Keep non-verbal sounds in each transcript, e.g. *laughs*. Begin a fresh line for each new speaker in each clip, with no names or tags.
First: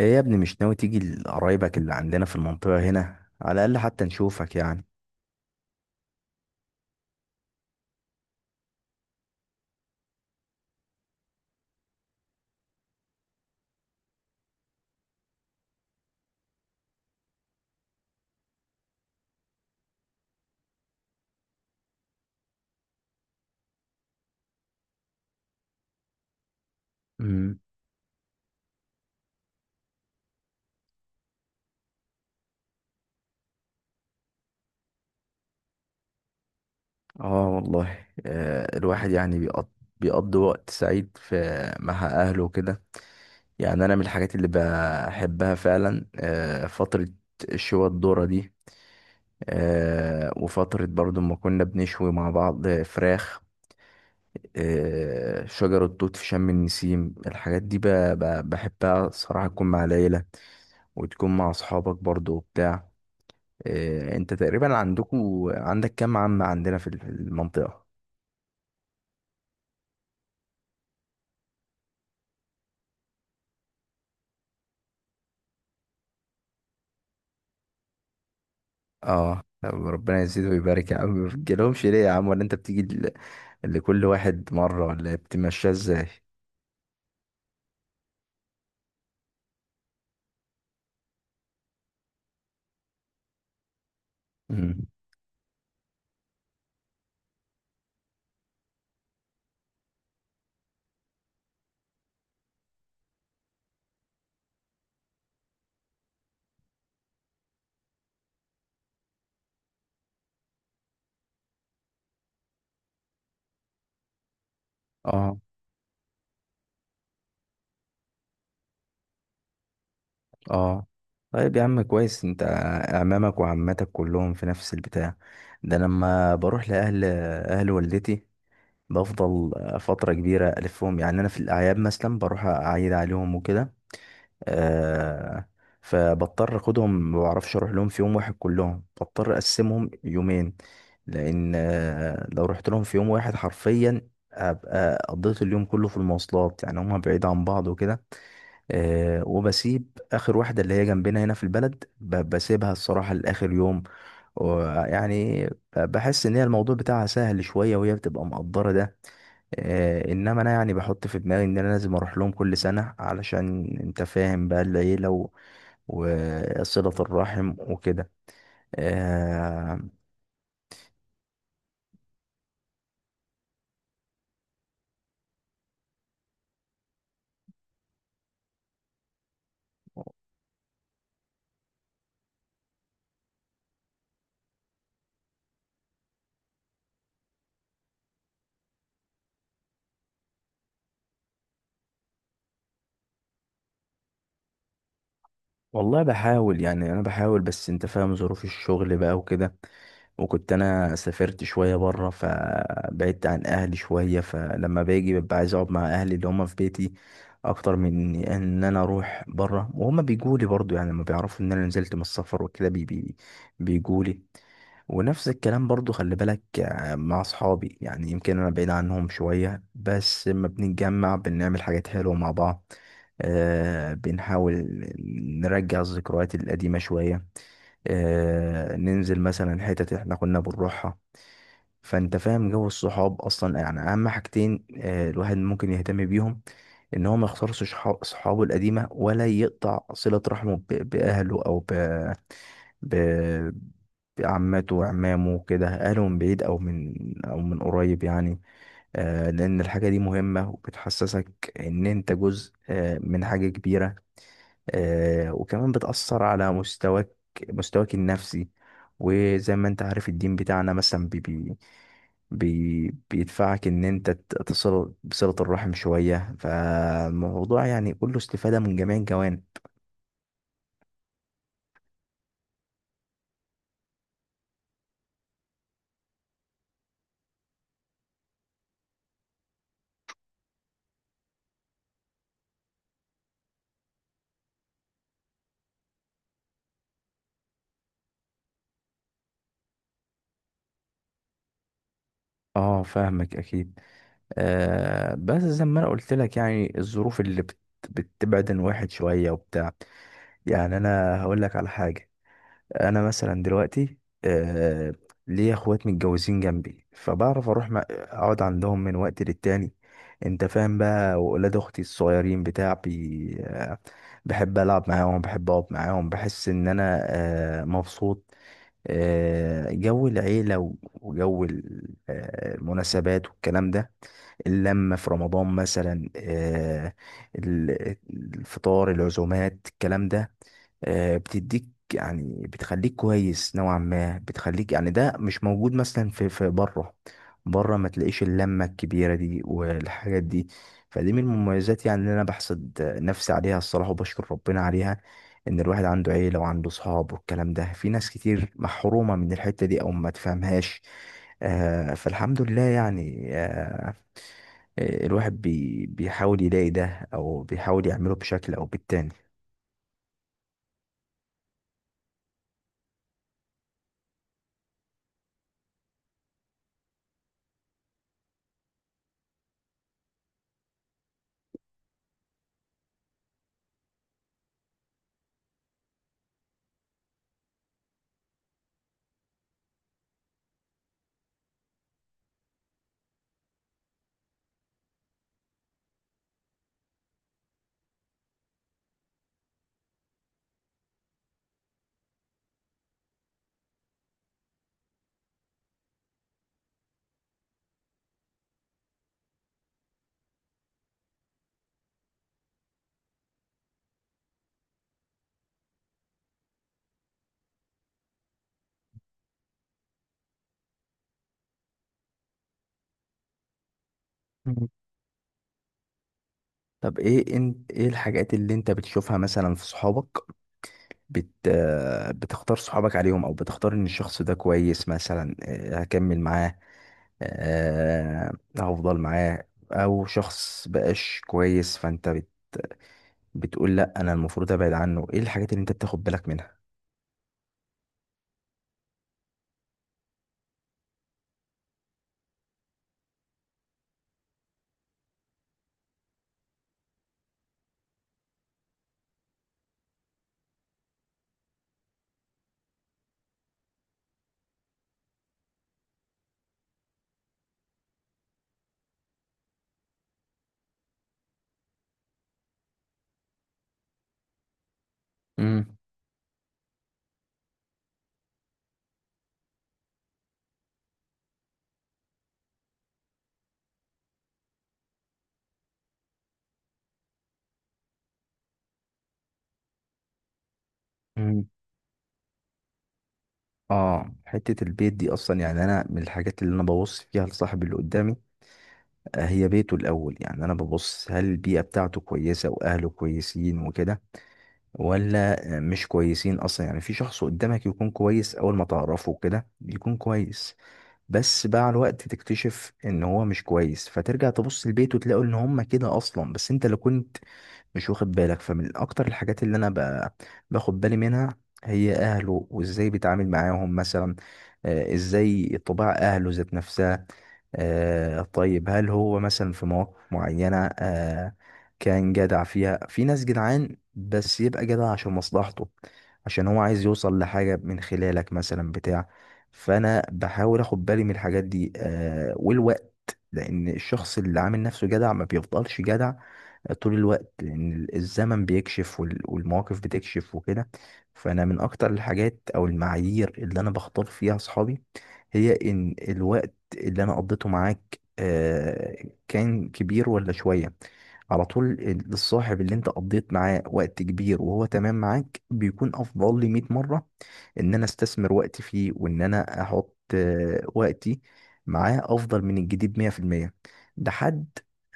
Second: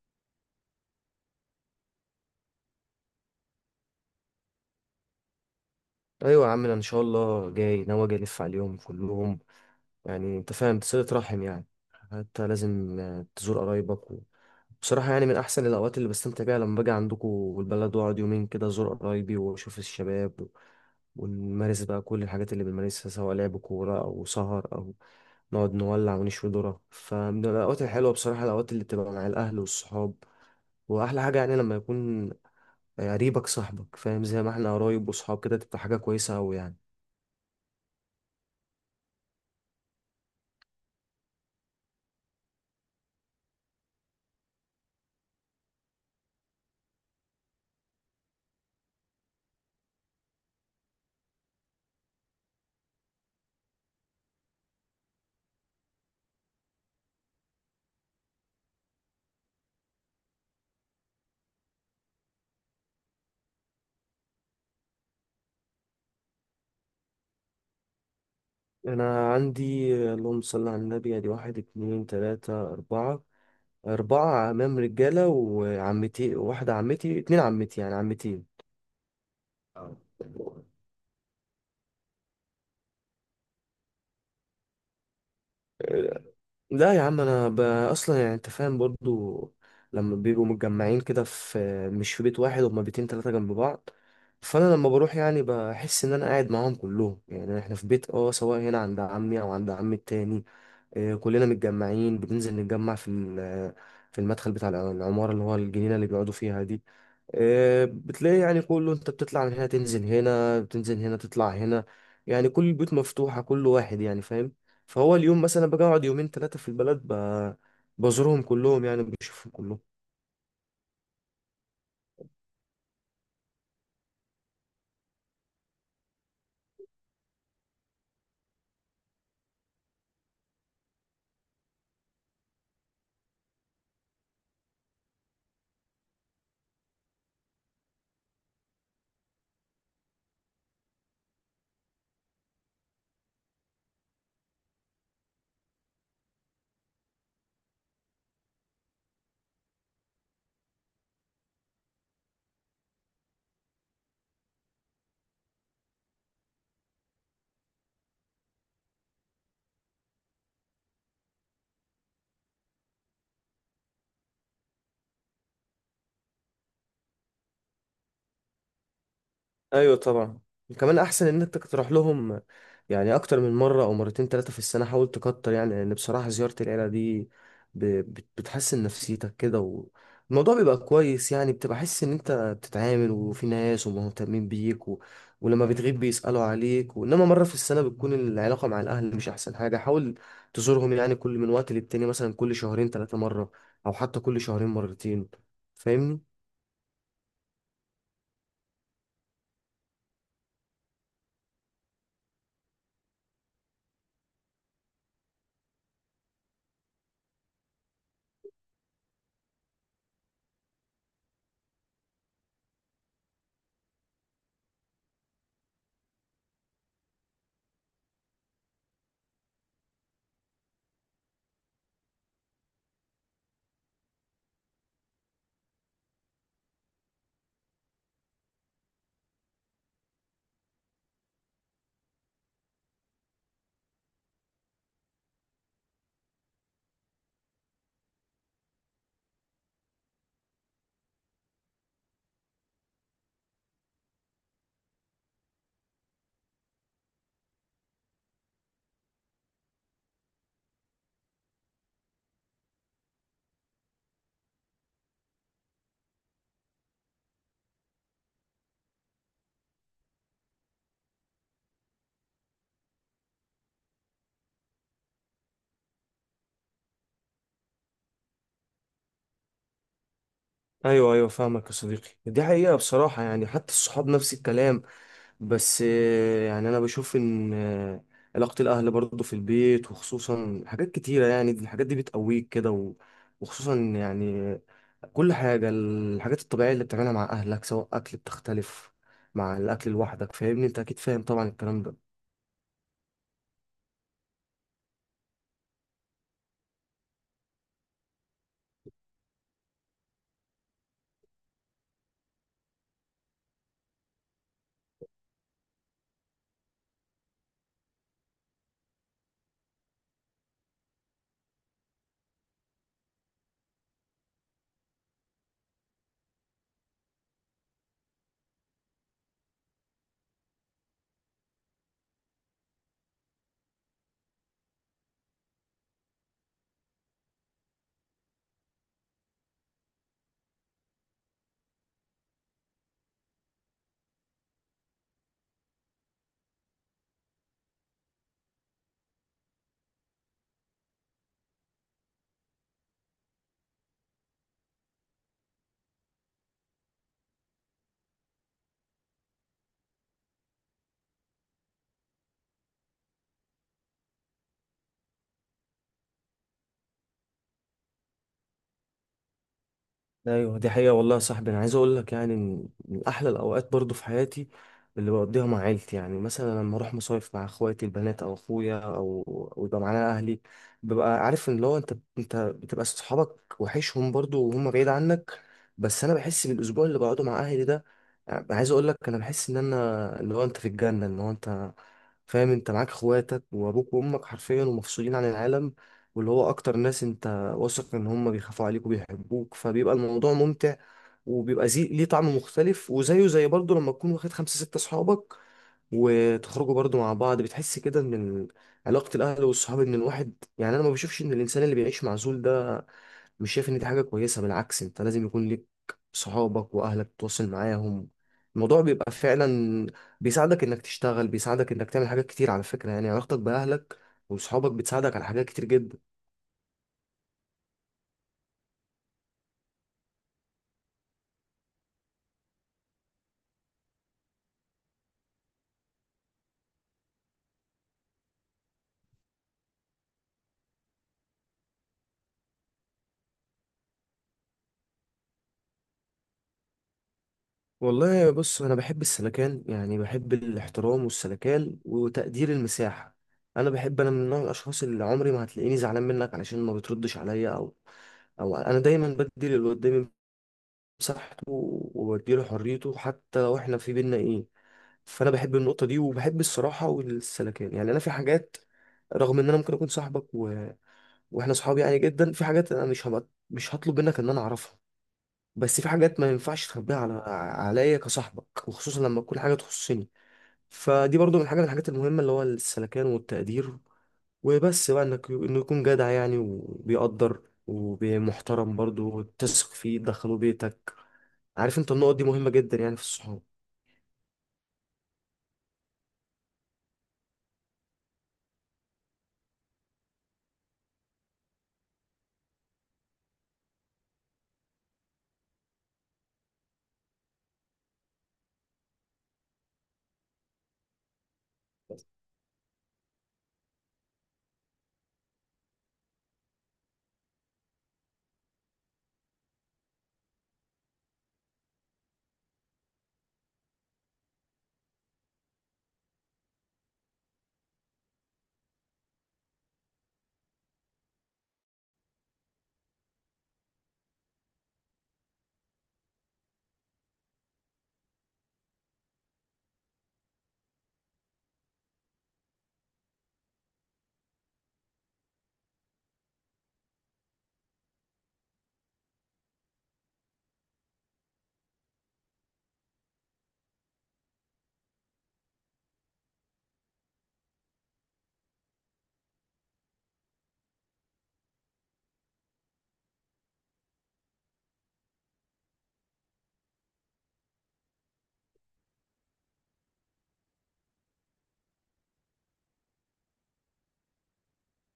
ايه يا ابني مش ناوي تيجي لقرايبك اللي عندنا في المنطقة هنا على الأقل حتى نشوفك يعني.
ايوه يا عم، انا ان شاء الله جاي ناوي اجي الف عليهم كلهم. يعني انت فاهم صلة رحم يعني. حتى لازم تزور قرايبك بصراحة يعني من احسن الاوقات اللي بستمتع بيها لما باجي عندكم والبلد واقعد يومين كده ازور قرايبي واشوف الشباب ونمارس بقى كل الحاجات اللي بنمارسها سواء لعب كورة او سهر او نقعد نولع ونشوي ذرة. فمن
امم
الاوقات الحلوة بصراحة الاوقات اللي بتبقى مع الاهل والصحاب. واحلى حاجة يعني لما يكون قريبك صاحبك فاهم، زي ما احنا قرايب وصحاب كده تبقى حاجة كويسة أوي يعني.
اه والله آه، الواحد يعني بيقضي وقت سعيد في مع أهله وكده. يعني أنا من الحاجات اللي بحبها فعلا آه، فترة الشوى الدورة دي. آه، وفترة برضو ما كنا بنشوي مع بعض فراخ. آه، شجر التوت في شم النسيم الحاجات دي بحبها صراحة، تكون مع العيلة وتكون مع أصحابك برضو وبتاع. إيه، انت تقريبا عندك كام عم عندنا في المنطقة؟
أنا عندي اللهم صل على النبي أدي واحد اتنين تلاتة أربعة، أربعة عمام رجالة، وعمتي واحدة عمتي اتنين عمتي يعني عمتين.
اه، طب
اه.
ربنا يزيد ويبارك يا عم. *laughs* ما بتجيلهمش ليه يا عم؟ ولا انت بتيجي ل- لكل واحد مرة، ولا بتمشيها ازاي؟
لا يا عم، أنا أصلا يعني أنت فاهم برضو. لما بيبقوا متجمعين كده في، مش في بيت واحد، هما بيتين تلاتة جنب بعض. فأنا
امم.
لما بروح يعني بحس إن أنا قاعد معاهم كلهم، يعني إحنا في بيت أه سواء هنا عند عمي أو عند عمي التاني. كلنا متجمعين بننزل نتجمع في المدخل بتاع العمارة اللي هو الجنينة اللي بيقعدوا فيها دي. بتلاقي يعني كله، انت بتطلع من هنا تنزل هنا، بتنزل هنا تطلع هنا، يعني كل البيوت مفتوحة كل واحد يعني فاهم. فهو
اه.
اليوم مثلا بقعد يومين ثلاثة في البلد بزورهم كلهم يعني بشوفهم كلهم.
اه طيب يا عم، كويس. انت اعمامك وعماتك كلهم في نفس البتاع ده؟ أنا لما بروح اهل والدتي، بفضل فترة كبيرة ألفهم. يعني أنا في الأعياد مثلا بروح أعيد عليهم وكده. آه، فبضطر اخدهم، ما بعرفش اروح لهم في يوم واحد كلهم، بضطر اقسمهم يومين. لان آه، لو رحت لهم في يوم واحد حرفيا ابقى قضيت اليوم كله في المواصلات، يعني هما بعيد عن بعض وكده. آه، وبسيب اخر واحده اللي هي جنبنا هنا في البلد، بسيبها الصراحه لاخر يوم. ويعني بحس ان هي الموضوع بتاعها سهل شويه، وهي بتبقى مقدره ده. آه، انما انا يعني بحط في دماغي ان انا لازم اروح لهم كل سنه، علشان انت فاهم بقى العيله وصله الرحم وكده. آه.
ايوه طبعا، كمان احسن ان انت تروح لهم يعني اكتر من مره او مرتين ثلاثه في السنه، حاول تكتر يعني لان بصراحه زياره العيله دي ب- بتحسن نفسيتك كده، والموضوع بيبقى كويس يعني بتبقى حاسس ان انت بتتعامل وفي ناس ومهتمين بيك ولما بتغيب بيسالوا عليك. وانما مره في السنه بتكون العلاقه مع الاهل مش احسن حاجه. حاول تزورهم يعني كل من وقت للتاني، مثلا كل شهرين ثلاثه مره او حتى كل شهرين مرتين.
والله
فاهمني.
بحاول يعني، انا بحاول، بس انت فاهم ظروف الشغل بقى وكده. وكنت انا سافرت شويه بره، فبعدت عن اهلي شويه، فلما باجي ببقى عايز اقعد مع اهلي اللي هم في بيتي اكتر من ان انا اروح بره. وهم بيجوا لي برضو، يعني لما بيعرفوا ان انا نزلت من السفر وكده بي بي بيجوا لي. ونفس الكلام برضو خلي بالك آه، مع اصحابي. يعني يمكن انا بعيد عنهم شوية، بس لما بنتجمع بنعمل حاجات حلوة مع بعض. آه، بنحاول نرجع الذكريات القديمة شوية. آه، ننزل مثلا حتت احنا كنا بنروحها. فانت فاهم جو الصحاب اصلا. يعني اهم حاجتين آه، الواحد ممكن يهتم بيهم، ان هو ما يخسرش صحابه القديمة، ولا يقطع صلة رحمه باهله، او ب عماته وعمامه وكده، أهله من بعيد أو من، أو من قريب يعني. آه، لأن الحاجة دي مهمة وبتحسسك إن أنت جزء آه، من حاجة كبيرة. آه، وكمان بتأثر على مستواك النفسي. وزي ما أنت عارف الدين بتاعنا مثلا بي بي بي بيدفعك إن أنت تصل بصلة الرحم شوية. فالموضوع يعني كله استفادة من جميع الجوانب.
ايوه ايوه فاهمك يا صديقي، دي حقيقة بصراحة يعني حتى الصحاب نفس الكلام. بس يعني انا بشوف ان علاقة الاهل برضه في البيت، وخصوصا حاجات كتيرة يعني الحاجات دي بتقويك كده وخصوصا يعني كل حاجة، الحاجات الطبيعية اللي بتعملها مع اهلك سواء اكل بتختلف مع الاكل لوحدك، فاهمني انت اكيد فاهم طبعا الكلام ده.
اه فاهمك اكيد. آه بس زي ما انا قلت لك، يعني الظروف اللي بت بتبعد عن واحد شويه وبتاع. يعني انا هقول لك على حاجه، انا مثلا دلوقتي آه، ليا اخوات متجوزين جنبي، فبعرف اروح اقعد عندهم من وقت للتاني. انت فاهم بقى. واولاد اختي الصغيرين بتاع بي آه، بحب العب معاهم، بحب اقعد معاهم، بحس ان انا آه، مبسوط. آه، جو العيلة وجو آه، المناسبات والكلام ده، اللمة في رمضان مثلا آه، الفطار، العزومات، الكلام ده آه، بتديك، يعني بتخليك كويس نوعا ما. بتخليك يعني، ده مش موجود مثلا في بره. بره ما تلاقيش اللمة الكبيرة دي والحاجات دي. فدي من المميزات يعني اللي انا بحسد نفسي عليها الصراحة، وبشكر ربنا عليها ان الواحد عنده عيله وعنده صحاب والكلام ده. في ناس كتير محرومه من الحته دي او ما تفهمهاش. آه، فالحمد لله يعني آه، آه، الواحد بيحاول يلاقي ده، او بيحاول يعمله بشكل او بالتاني.
ايوه دي حقيقة والله يا صاحبي، انا عايز اقول لك يعني من احلى الاوقات برضو في حياتي اللي بقضيها مع عيلتي، يعني مثلا لما اروح مصايف مع اخواتي البنات او اخويا او يبقى معانا اهلي. ببقى عارف ان لو انت بتبقى صحابك وحشهم برضو وهم بعيد عنك. بس انا بحس بالاسبوع اللي بقعده مع اهلي ده، يعني عايز اقول لك انا بحس ان انا اللي هو انت في الجنة، ان هو انت فاهم انت معاك اخواتك وابوك وامك حرفيا ومفصولين عن العالم، واللي هو اكتر ناس انت واثق ان هم بيخافوا عليك وبيحبوك، فبيبقى الموضوع ممتع وبيبقى زي ليه طعم مختلف، وزيه زي برضه لما تكون واخد خمسة ستة صحابك وتخرجوا برضه مع بعض بتحس كده، ان علاقة الأهل والصحاب إن الواحد يعني. أنا ما بشوفش إن الإنسان اللي بيعيش معزول ده، مش شايف إن دي حاجة كويسة، بالعكس أنت لازم يكون ليك صحابك وأهلك تتواصل معاهم. الموضوع بيبقى فعلا بيساعدك إنك تشتغل، بيساعدك إنك تعمل حاجات كتير. على فكرة يعني علاقتك بأهلك
مم.
وصحابك بتساعدك على حاجات كتير جدا.
طب ايه انت، ايه الحاجات اللي انت بتشوفها مثلا في صحابك آه، بتختار صحابك عليهم، او بتختار ان الشخص ده كويس مثلا آه، هكمل معاه آه، هفضل معاه، او شخص بقاش كويس فانت بت بتقول لا انا المفروض ابعد عنه؟ ايه الحاجات اللي انت بتاخد بالك منها؟
والله بص، انا بحب السلكان، يعني بحب الاحترام والسلكان وتقدير المساحه. انا من نوع الاشخاص اللي عمري ما هتلاقيني زعلان منك علشان ما بتردش عليا او انا دايما بدي اللي قدامي مساحته وبديله حريته حتى لو احنا في بينا ايه. فانا بحب النقطه دي وبحب الصراحه والسلكان. يعني انا في حاجات رغم ان انا ممكن اكون صاحبك واحنا صحاب يعني جدا، في حاجات انا مش هطلب منك ان انا اعرفها.
امم.
بس في حاجات ما ينفعش تخبيها عليا كصاحبك، وخصوصا لما تكون حاجه تخصني. فدي برضو من حاجه من الحاجات المهمه، اللي هو السلكان والتقدير. وبس بقى انه يكون جدع يعني، وبيقدر ومحترم برضو، وتثق فيه تدخله بيتك.
امم.
عارف انت النقط دي مهمه جدا يعني في الصحاب.
اه حتة البيت دي اصلا، يعني انا من الحاجات اللي انا ببص فيها لصاحب اللي قدامي آه، هي بيته الاول. يعني انا ببص هل البيئة بتاعته كويسة واهله كويسين وكده، ولا آه، مش كويسين اصلا. يعني في شخص قدامك يكون كويس، اول ما تعرفه كده يكون كويس، بس مع الوقت تكتشف ان هو مش كويس، فترجع تبص لبيته تلاقوا ان هم كده اصلا، بس انت اللي كنت مش واخد بالك. فمن اكتر الحاجات اللي انا باخد بالي منها هي اهله، وازاي بيتعامل معاهم مثلا آه، ازاي طباع اهله ذات نفسها. آه، طيب هل هو مثلا في مواقف معينة آه، كان جدع فيها؟ في ناس جدعان بس يبقى جدع عشان مصلحته، عشان هو عايز يوصل لحاجة من خلالك مثلا بتاع. فانا بحاول اخد بالي من الحاجات دي آه، والوقت. لان الشخص اللي عامل نفسه جدع ما بيفضلش جدع طول الوقت، لأن الزمن بيكشف والمواقف بتكشف وكده. فأنا من أكتر الحاجات أو المعايير اللي أنا بختار فيها أصحابي، هي إن الوقت اللي أنا قضيته معاك آه، كان كبير ولا شوية. على طول الصاحب اللي انت قضيت معاه وقت كبير وهو تمام معاك، بيكون افضل لي 100 مرة ان انا استثمر وقتي فيه، وان انا احط آه، وقتي معاه افضل من الجديد 100%. ده حد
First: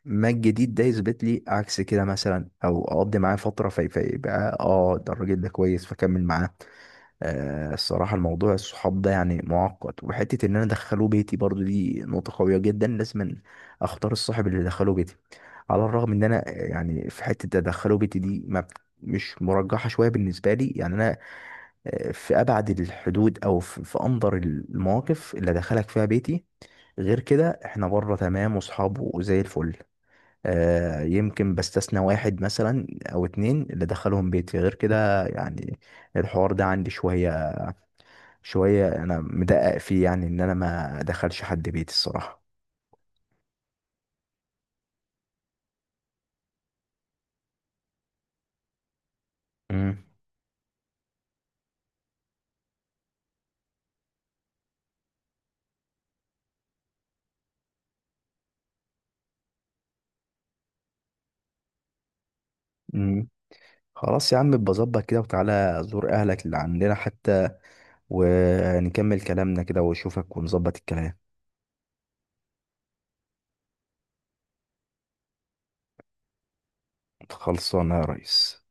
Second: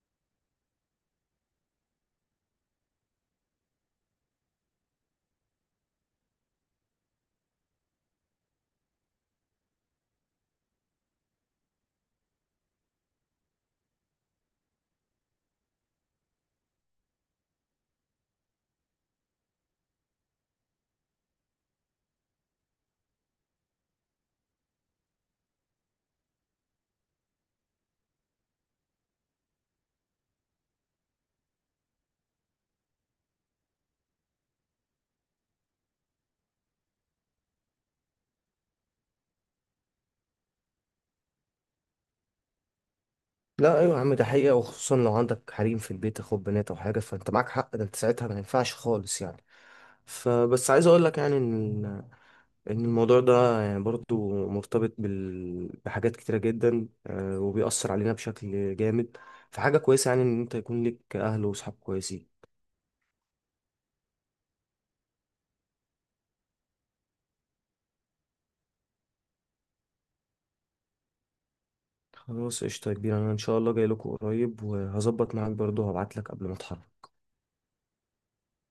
ما الجديد ده يثبت لي عكس كده مثلا، او اقضي معاه فترة فيبقى اه ده، الراجل ده كويس فكمل معاه. آه، الصراحة الموضوع الصحاب ده يعني معقد. وحتة إن أنا أدخله بيتي برضو دي نقطة قوية جدا، لازم أختار الصاحب اللي أدخله بيتي. على الرغم إن أنا آه، يعني في حتة أدخله بيتي دي ما مش مرجحة شوية بالنسبة لي. يعني أنا آه، في أبعد الحدود أو في أندر المواقف اللي أدخلك فيها بيتي. غير كده إحنا بره تمام وصحاب وزي الفل. آه، يمكن بستثنى واحد مثلا أو اتنين اللي أدخلهم بيتي، غير كده يعني الحوار ده عندي شوية، أنا مدقق فيه، يعني إن أنا ما أدخلش حد بيتي الصراحة.
لا ايوه يا عم، ده حقيقه، وخصوصا لو عندك حريم في البيت اخوات بنات او حاجه، فانت معاك حق، ده انت ساعتها ما ينفعش خالص يعني.
امم.
فبس عايز اقول لك يعني ان الموضوع ده يعني برضو مرتبط بحاجات كتيرة جدا، وبيأثر علينا بشكل جامد. فحاجة كويسة يعني ان انت يكون لك اهل وصحاب كويسين.
امم. خلاص يا عم، بظبط كده، وتعالى زور أهلك اللي عندنا حتى ونكمل كلامنا كده وأشوفك ونظبط الكلام.
خلاص قشطة يا كبير، انا ان شاء الله جاي لكم قريب وهظبط معاك برضو، هبعت لك قبل ما اتحرك.
خلصانة يا ريس.